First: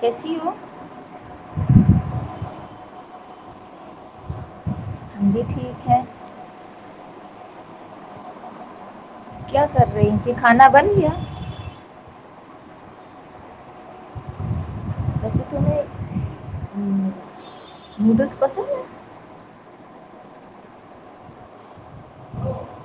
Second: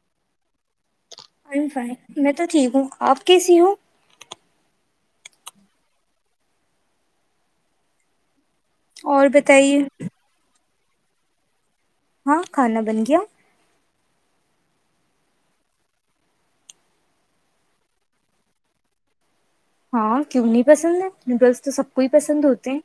کیسی ہو ف ف میں تو ٹھیک ہوں آپ کیسے ہو ہم بھی ٹھیک ہے اور کیا بتائیے کر رہی کہ کھانا بن گیا ہاں کھانا بن گیا ویسے تو میں نوڈلس پسند ہے ہاں کیوں نہیں پسند ہے نوڈلس تو سب کو ہی پسند ہوتے ہیں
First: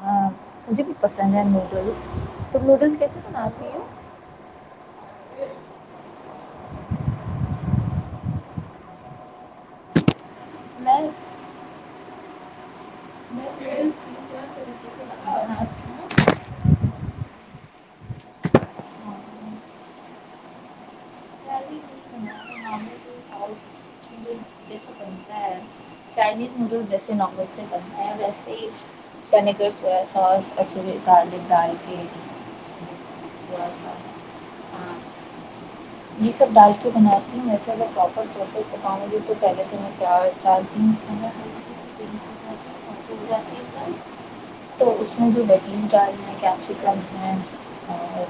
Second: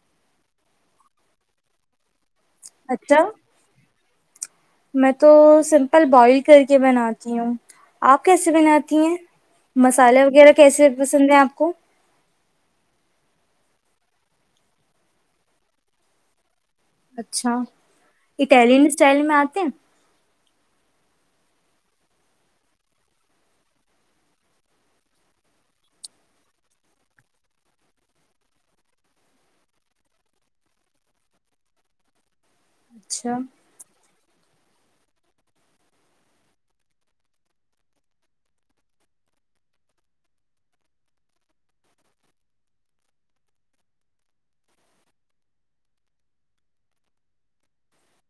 ہاں مجھے بھی پسند ہے نوڈلس تو نوڈلس کیسے اچھا بناتی ہیں میں تو سمپل بوائل کر کے بناتی ہوں آپ کیسے بناتی ہیں مسالے وغیرہ کیسے میں پسند ہیں آپ کو میں نوڈلس تین چار طریقے سے بنا- بناتی ہوں اچھا اٹیلین اسٹائل اور میں آتے ہیں پہلی میری بنانے معاملے میں ساؤتھ انڈین جیسے بنتا ہے چائنیز نوڈلس جیسے نان ویج سے بنتا ہے ویسے ہی ونییگر سویا سوس اچورے گارلک ڈال کے اچھا تھوڑا سا یہ سب ڈال کے بناتی ہوں ویسے اگر پراپر پروسیس بکاؤں گی تو پہلے تو میں پیاز دالینس جات تو اس میں جو ویجینس ڈال ہیں کیپسیکم ہے اور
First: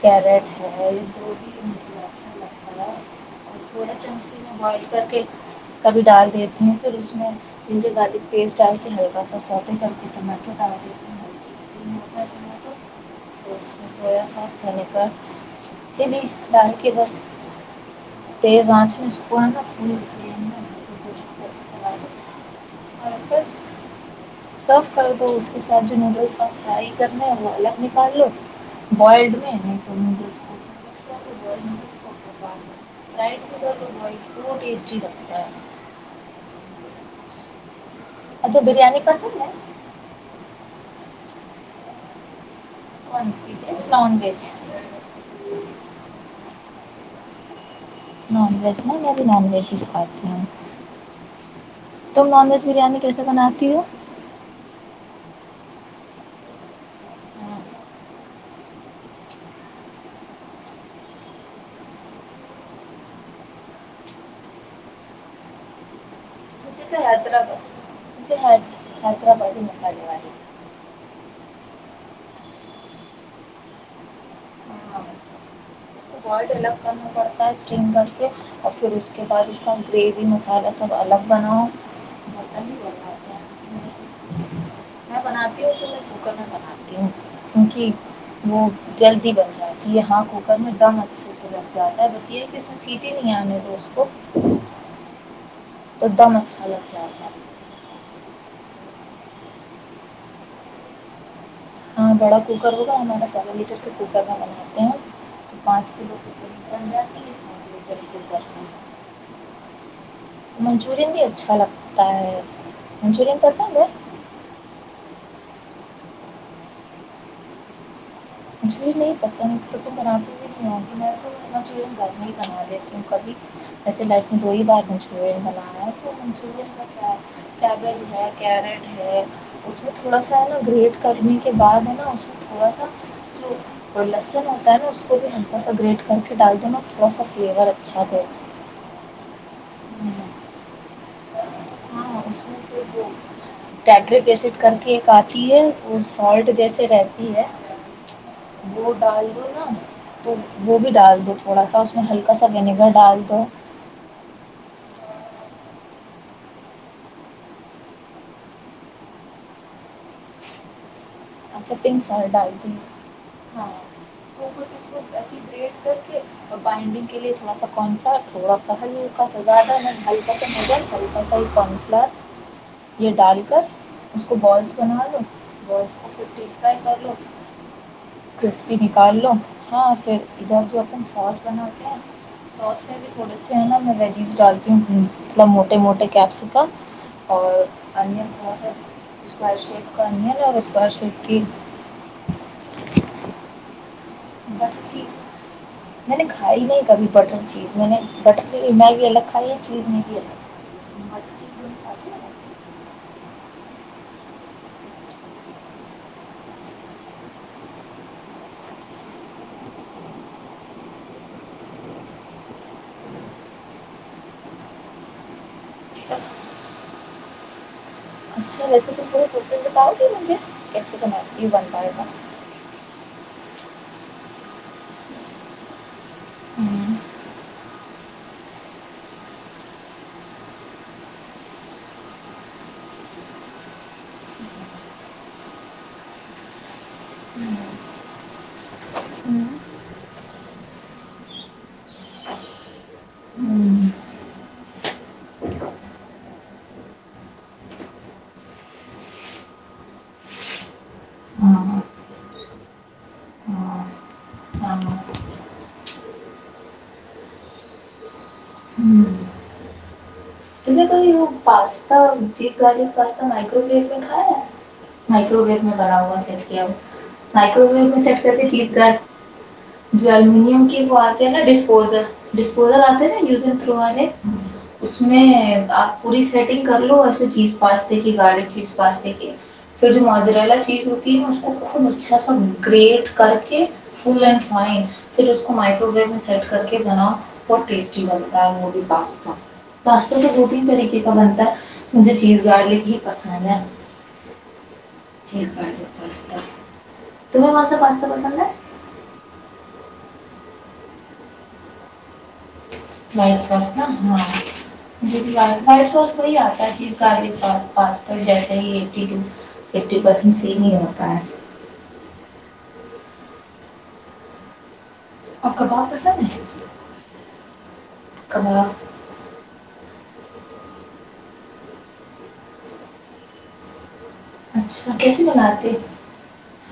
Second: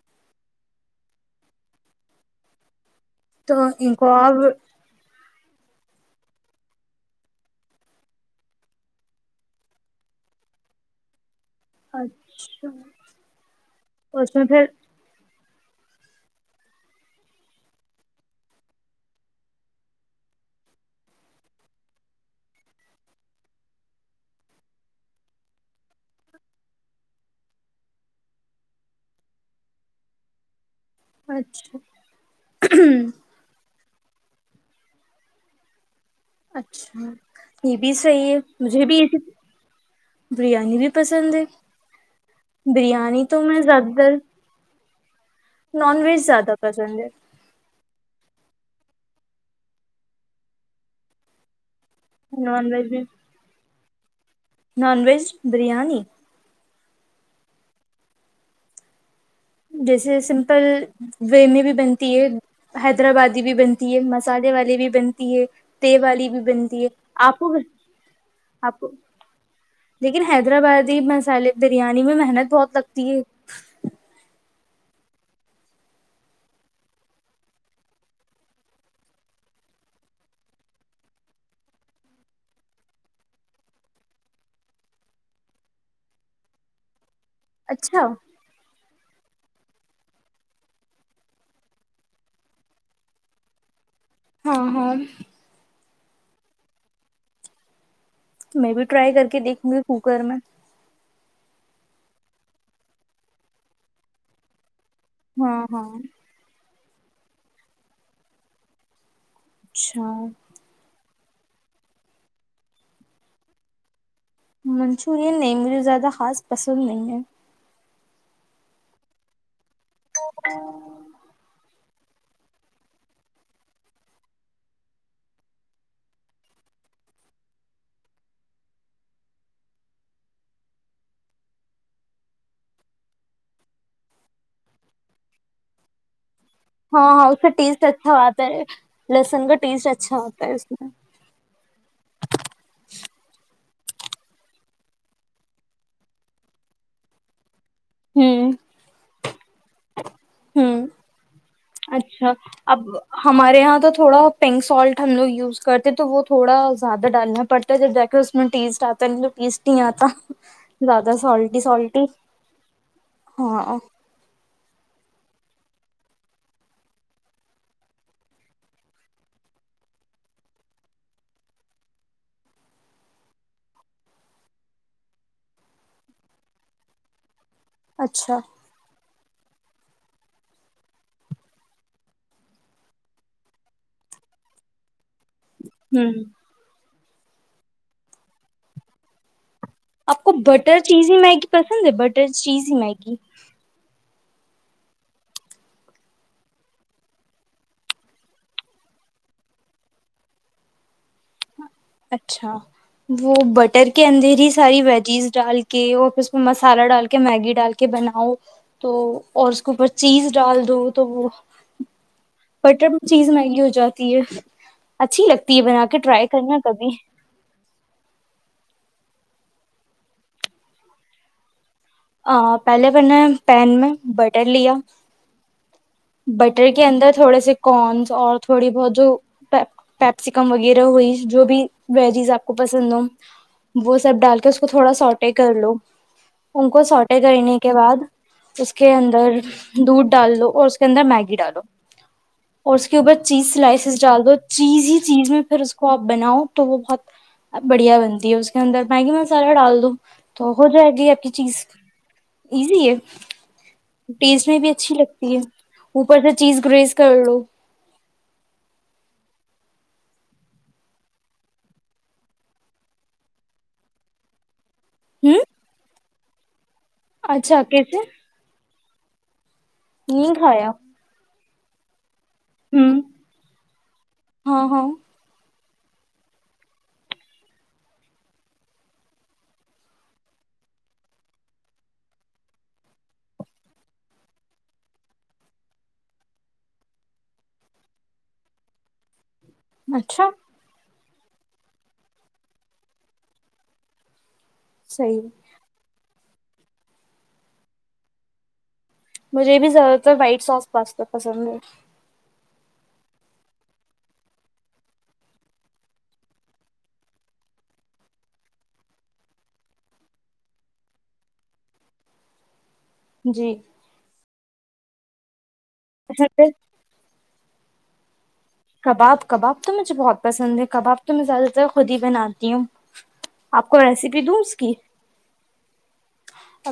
کیرٹ ہے جو بھی [inaudible] تو سویا ان کو چونکہ آپ بھی میں بیل کر کے کبھی ڈال دیتے ہیں پھر اس میں جنجر گرلک پیسٹ ڈال کے ہلکا سا سوٹی کر کے ٹماٹر ڈال دیتے ہیں اچھا سویا اس میں ساس پھر ونیگر چلی ڈال کے بس تیز آنچ میں سکھوا نا فل اور بس سرو کر دو اس کے ساتھ جو نوڈلس فرائی کر لیں وہ الگ نکال لو بوائلڈ میں نہیں تو نوڈلس [inaudible] اچھا وہ ٹسٹی لگتا ہے اچھا یہ بھی صحی ہے تو مجھے بھی بریانی یہ پسند ہے بریانی بھی پسند ہے بریانی کون تو سی میں ویج زیادہ تر نان ویج نان ویج زیادہ پس [inaudible] نان ویج نا میں بھی نان ویج ہی کھاتی ہوں تم نان ویج بریانی کیسے بناتی ہو نان ویج بریانی جیسے سمپل وے میں بھی بنتی ہے حیدرآ آبادی بھی بنتی ہے مسالے والی بھی بنتی ہے تیل والی بھی بنتی مجھے ہے تو آپ کو حیدرآباد مجھے آپ کو حیدرآبادی مسالے لیکن حیدرآبادی مسالے بریانی میں محنت بہت لگتی ہے سالٹ الگ کرنا پڑتا ہے اسٹیم کر کے اور پھر اس کے بعد اس کا گریوی مسالہ سب الگ بناؤ ہی باتا بناتی ہوں تو میں کوکر میں بناتی ہوں اچھا کیونک وہ جلد ھی بن جاتی ہے یہ ہاں کوکر میں دم اچھے سے بن جاتا ہے بس یہ ہے کہ اس میں سیٹی نہیں آنے تو اس کو ہاں ہاں ایک دم اچھا لگتا ہے میں بھی ٹرائی کر کے دیکھوں گی کوکر میں ہاں بڑا کوکر ہوگا نے سیون لیٹر کے کوکر کا بناا ہیں تو ہاں ہاں پانچ ک روپے پنجی کے س کر پ ہیں اچھا منچورن بھی ا اچھا لگتا ہے منچورین پسند ہے منچورین نہیں، مجھے زیادہ خاص پسند نہیں ہے مجھ بھی نہیں پسند تو مناات کی تونا چ نہیں بنا دیتی ہوں کبھی ویسے لائف میں دو ہی بار منچورین بناانا ہے تو منچورن کا کیا کیبج ہے کیرٹ ہے اس میں تھوڑا سا ہے نا گریٹ کرنے کے بعد ہے نا اس میں تھوڑا سا جو لسن ہوتا ہے نا اس کو بھی ہلکا سا گریٹ کر کے ڈال دو نا تھوڑا ہاں سا ہاں اس کا فلیور ٹیسٹ اچھا دے آتا ہے لہسن کا ٹیسٹ اچھا ہوتا ہے اس میں اں اس ایڈ کر کے ایک آتی ہے وہ سالٹ جیسے رہتی ہے ہوں وہ ڈال دو نا تو وہ ہوں بھی ڈال دو تھوڑا سا اس میں اچھا ہلکا سا اب ونیگر ڈال دو ہمارے یہاں تو تھوڑا پینک سالٹ ہم لوگ یوز کرتے تو وہ تھوڑا زیادہ ڈالنا پڑتا ہے جب دیکھو اس میں ٹیسٹ آتا نہیں تو ٹیسٹ نہیں آتا زیادہ ا سولٹی اچھا پنک سولٹی سالٹ ہاں فوکس اس کو ایسی بریڈ کر کے اور بائنڈنگ کے لیے تھوڑا سا کانفلیکٹ تھوڑا سا ہل ہلکا سزدہ ہلکا سا ہو جائے ہلکا سا ہی کانفلیکٹ یہ ڈال کر اس کو بالس بنا دوو بالس ا پ ھیک کا کر لو اچھا کرسپی نکال لو ہاں پھر ادھر جو اپن سوس بناتے ہیں سوس میں بھی تھوڑے سے ہیں نا میں ویجیز ڈالتی ہوں تھڑ موٹے موٹے ہوں کیپسکا اور انیہ بہت خرش کرنی رگ چیز ہی میگی پسند ہے بٹر چیز ہی میگی بٹر چیز میں نے کھائی نہیں کبھی بٹر چیز میں نے بٹر میگی الگ کھائی ہے چیز میگی الگ مچ چن ساد اچھا وہ بٹر کے اندر ہی ساری ویجیز ڈال کے اور پھر اس پ مسالہ ڈال کے میگی ڈال کے بناؤ تو اور اس کے اوپر چیز ڈال دو تو وہ بٹر میں چیز میگی ہو جاتی ہے اچھی لگتی یہ بنا کے اچھا ٹرائی کبھی اچھا ویسے تم پے پروسس بتاؤ گی مجھے کیسے بنا کیو بن رہا ہے آ پہلے میں نے پین میں بٹر لیا بٹر کے اندر ہوں تھوڑے سے کورنس اور تھوڑی بہت جو پیپسیکم وغیرہ ہوئی جو بھی ویجیز آپ کو پسند ہو وہ سب ڈال کے اس کو تھوڑا سوٹے کر لو ان کو سوٹے کرنے کے بعد اس کے اندر دودھ ڈال لو اور اس پھر نا میگی ڈالو اور اس کے اوپر چیز ہوں سلائسیز ڈال دو چیز ہی چیز میں پھر اس کو آپ بناؤ تو وہ بہت بڑھیا بنتی ہے اس کے اندر میگی مسالہ ڈال دو تو ہو جائے گی آپ کی چیز ہاں ایزی ہے ہاں ٹیسٹ میں بھی اچھی ہاں لگتی ہے اوپر سے چیز گریز کر لو ہوں تم نے کوئی pasta beef garlic pasta microwave میں کھایا ہے ہوں مائکرو ویو میں بناؤ چ کی اچھا مائکرو ویو کیسے میں سیٹ کرکے چیز کر جو نہیں الومینم کھایا کی وہ آتے ہیں نا ڈش پوزک ڈسپوزل ہوں آتے نا یوزنگ تھرو والے ہاں ہاں اس میں آپ پوری سیٹنگ کر لو ایسے چیز پاستے کی گارڈڈ چیز پاستے کی پھر جو ماجر والا چیز ہوتی ہے نا اس کو خوب اچھا سا گریٹ کر کے فل اینڈ فائن پھر اس کو مائکرو ویو میں سیٹ کر کے بناؤ بہت ٹیسٹی لگتا ہے وہ بھی پاستا پاستا کے اچھا بکنگ طریقہ کہ کو بنتا ہے مجھے چیز گارلک بی پسند ہے ٹھیک ہے پاستا تمہیں کونسا پاستا پسند ہے مجھے بھی زیادہ تر وائٹ سوس پاستا پسند ہے وائٹ سوس نا ہاں جو کہ وائٹ سوس وہی آتا ہے چیز گارلک کا پاستا جیسے ہی ایٹی پرسینٹ سیم ہی ہوتا ہے جی اور کباب پسند اچھا ہے پھر کباب کباب تو مجھے بہت پسند ہے کباب تو میں زیادہ تر خود ہی بناتی ہوں آپ کو ریسپی دوں اس کی اچھا کیسے بناتے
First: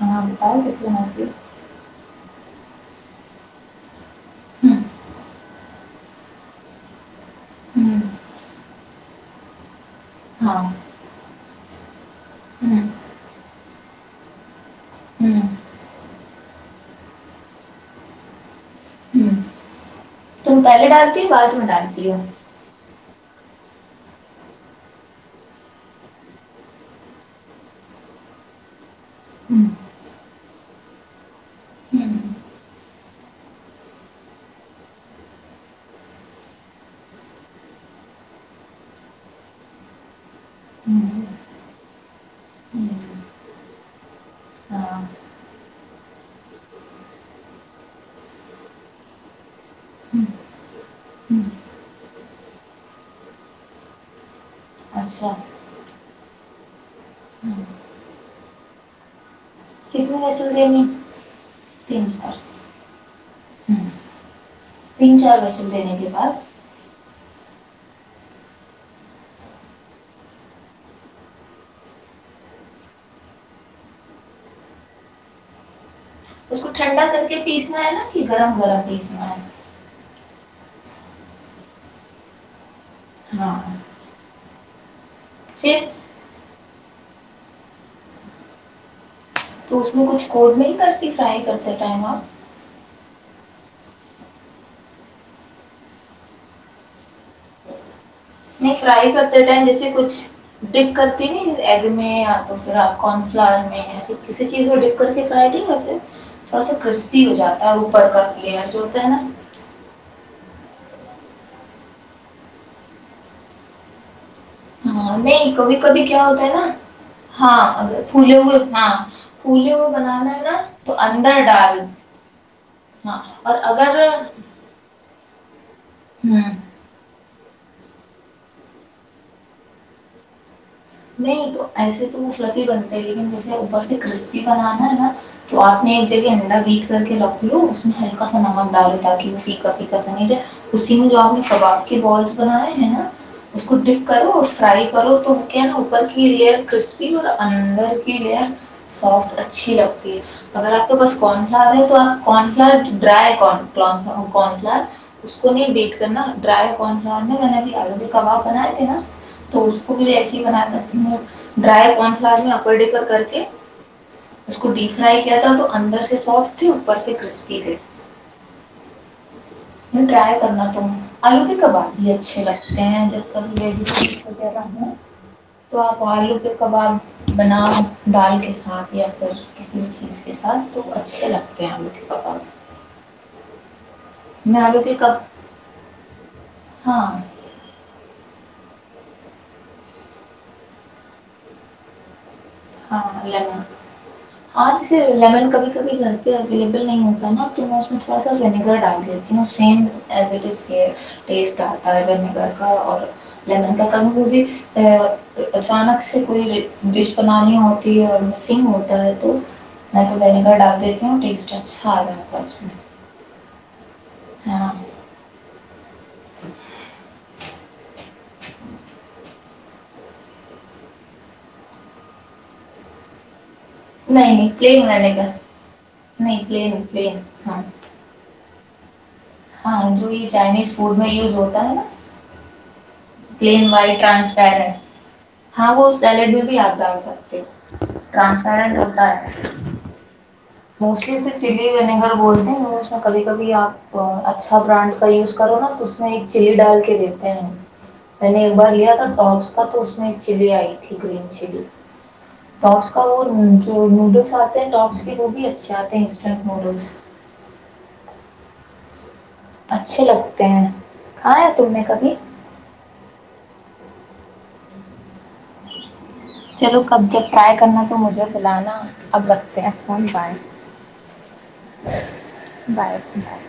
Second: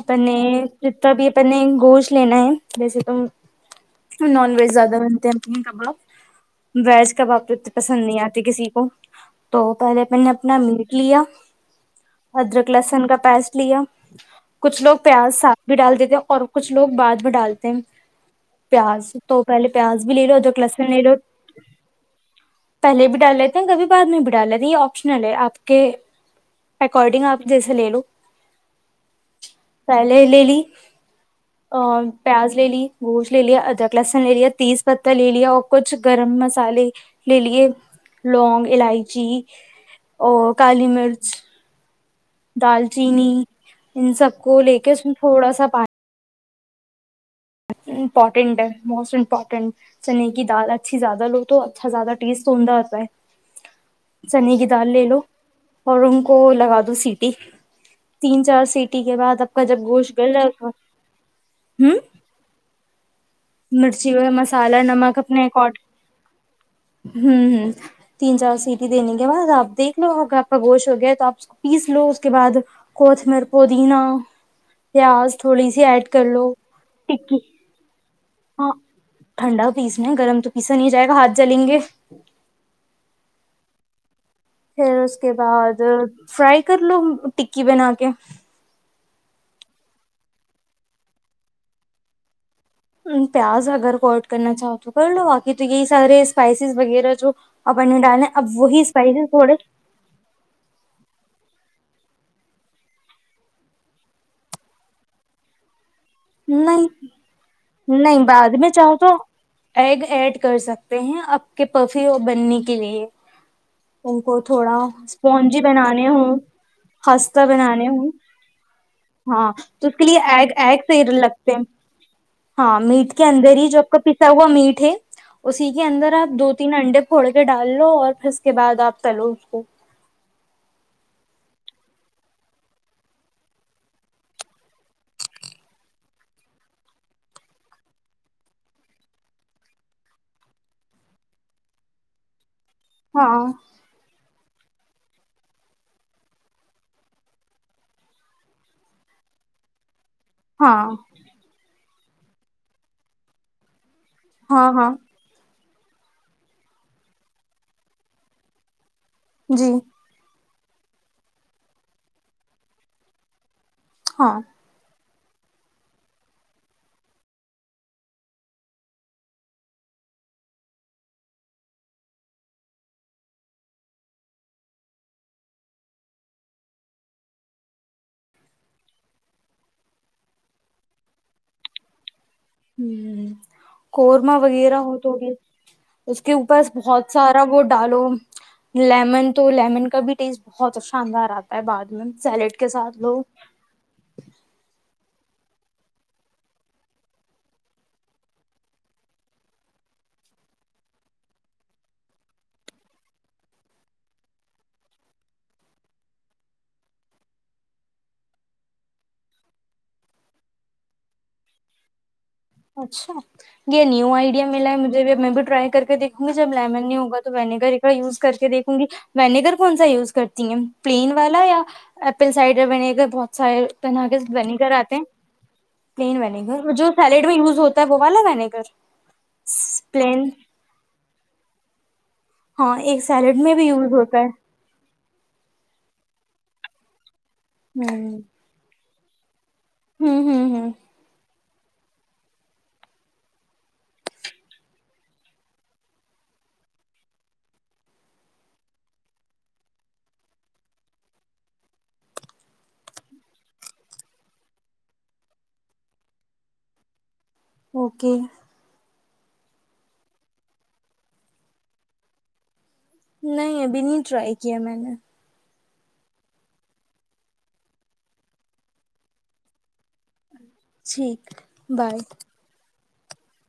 ہاں بتاؤ کیسے جتنا بناتی بھی اپنے گوشت لینا ہے جیسے تم نان ویج ہوں زیادہ بنتے ہیں کباب ویج کباب تو اتنے پسند نہیں آتے کسی کو تو پہلے میں نے اپنا ہاں میٹ لیا ادرک ہوں لہسن کا پیسٹ لیا کچھ لوگ پیاز ہوں ساگ بھی ڈال دیتے اور کچھ لوگ بھات بھی ڈالتے ہیں پیاز تو ہوں پہلے پیاز بھی لے لو ادرک لہسن لے لو بات م ڈانتی ہوں ٹال لیتے ہیں کبھی بعد میں بٹال لیتے یہ آپشنل ہے آپ کے اکارڈنگ آپ جیسے لے لو ہوں پھلے لےلی ہوں پیاز لے لی گوشت لے لیا ادرک لہسن لے لیا تیز پتہ لے لیا اور کچھ گرم مسالے لے لیے لونگ الائچی اور کالی مرچ دال چینی ان سب کو لے کے اس ہاں تھوڑا سا پانی امپورٹینٹ ہے موسٹ امپورٹینٹ ہوں چنے کی دال اچھی زیادہ ہوں لو تو اچھا زیادہ ٹیسٹ توندہ ہوتا ہے چنے کی جال لے لو اچھا اور کو لگا دو سیٹی تین چار سیٹی کے بعد ا سف نسل د میں ہوں تین چار مرچی ہو مسالہ نمک تین چار اپنے ویسل ایکٹ دینے کے بعد ہوں ہ تین چار سیٹی دینے کے بعد آپ دیکھ لو اگر آ کا گوش ہو گیا تو آپ اس پیس لو اس کے بعد کوتھمیر پودینہ پیاز تھوڑی سی ایڈ کر لو اس کو ٹھنڈا کر ٹکی پیسنا ہے نا کہ گرم ہاں گرم پیسنا ہے ٹھنڈا پیسنا ہے گرم تو پیسا نہیں جائے گا ہاتھ جلیں گے ہاں پھر اس کے بعد پھر فرائی کر لو ٹکی بنا کے تو اس میں کچھ کوڈ نہیں کرتی فرائی کرتے ٹائم آپ پیاز اگر کو ایڈ کرنا چاہو تو کر لو باقی تو یہی سارے اسپائسیز وغیرہ جو آپ اپنے ڈالیں نہیں فرائی کرتے ٹائم جیسے کچھ ڈک کر نہیں ایگ میں یا تو پھر آپ کارن فلر میں ایسے کسی چیز میں ڈک کر کے فرائی نہیں کرتے تھوڑا سا نہیں کرسپی ہو جاتا ہے اوپر نہیں کا بعد میں لیئر جو چاہو ہوتا ہے تو نا ایگ ایڈ کر سکتے ہیں آپ کے پفی اور بننے کے لیے ان کو تھوڑا ہاں نہیں اسپونجی کبھی کبھی بنانے کیا ہوں ہوتا ہے نا خستہ ہاں بنانے اگر ہوں پھولے ہوئے ہاں ہاں پھولے تو ہوئے اس کے لیے بنانا ہے ایگ نا ایگ تو صحیح اندر لگتے ڈال ہاں میٹ کے اندر اور ہی ج آ کا اگر پستا ہوا میٹ ہے اسی کے اندر آپ دو ہوں تین انڈے پھوڑ کے ڈال لو اور پھر اس کے بعد آپ چلو اس کو نہیں تو ایسے تو مصرف ہی بنتے لیکن جیسے اوپر سے کرسپی بنانا ہے نا تو آپ نے ایک جگہ انڈا بیٹ کر کے رکھ لو اس میں ہلکا سا نمک ڈالو تاکہ وہ پیکا پیکا سے اسی میں جو آپ نے کباب کے بالس بنائے ہے نا ہاں اس کو ڈٹپ کرو اس فرائی کرو تو اوپر کی لئر کرسپی اور اندر کی لئر سافٹ اچھی لگتی ہے اگر ہاں آپ کا بس کون سا آ رہا ہے تو آپ کنفلرٹ ڈرائین ہاں کونسلر ہاں اس کو نہیں بی کرنا ڈر نےب کباب بنائے تھے نا تو جی اسکول بناتی ہوں ڈرائی کن فلاور میں اپر ڈے پر کر کے ہاں اسکوٹی فرائی کیا تھا تو اندر سے سافٹ تھے اوپر سے کرسپی تھے ٹرائی کرنا تو آلو کے کباب بھی اچھے لگتے ہیں جب کبھی ویجیٹیبلس وغیرہ ہ تو آپ آلو کے کباب بناؤ دال کے ساتھ یا پھر کسی بھی چیز کے ساتھ تو اچھے لگتے ہیں آلو کے کباب ہوں قورمہ میں وغیرہ آلو کے ہوت گ کب اس کے اوپر بہت ہاں سارا وہ ڈالو لیمن تو لیمن کا بھی ٹیسٹ بہت شاندار آتا ہے بعد میں سیلیڈ کے ساتھ ہاں لو ال لیمن کبھی کبھی گھر پہ اویلیبل نہیں ہوتا نا تو میں اس میں تھوڑا سا ونیگر ڈال دیتی ہوں اور سیم ایز ا سے ٹیسٹ آتا ہے ونییگر کا اور لیمن کا کبھی وہ بھی اچانک سے کوئی ڈش فلانی ہوتی ہے اور مسنگ ہوتا ہے تو میں تو ونییگر ڈال دیتی ہوں ٹیسٹ اچھا آ رہا ہے اس میں اچھا یہ نیو آئی ملا ہاں ہے مجھے ٹرائی کر کے دیکھوں گی جب لیمن نہیں ہوگا تو ونیگر یوز کر کے دیکھوں گی ونیگر کون سا یوز کرتی ہیں پلین والا یا ایپل سائڈر ونیگر بہت سارے طرح کے نہیں نہیں ونیگر پلین آتے ہیں میںے گ نہیں پلین پلین لوز ہاں ہوتا ہے بواگ ن گگر ہاں جو یہ چائنیز فوڈ میں یوز ہوتا ہے نا ہاں ایک سیلیڈ میں بھی پلین یوز وائٹ ہوتا ٹرانسپر ہے ہاں وہ سیلیڈ میں بھی یادگار س ہوں ٹرانس بائے ہوں ہوں ہوں وسٹلی چلی ونیگر بولتے ہیں اس میں کبھی کبھی آپ اچھا برانڈ کا یوز کرو نا تو اس میں ایک چلی ڈال کے دیتے ہیں میں نے ایک بار لیا تھا ٹپس کا تو اس میں ایک چلی آئی تھی گم چلی ٹاپس کا وہ جو نوڈلس آتے ہیں ٹپس وہ بھی اچھے آتے ہیں انسٹ موڈل اوکے اچھے لگتے ہیں کھایا تم نے کبھی نہیں ابھی نہیں ٹرائی کیا میں نے چلو کب جب ٹرائی کرنا تو مجھے بلانا اب رکھتے ہیں کون بائے ٹھیک بائے بائے بائے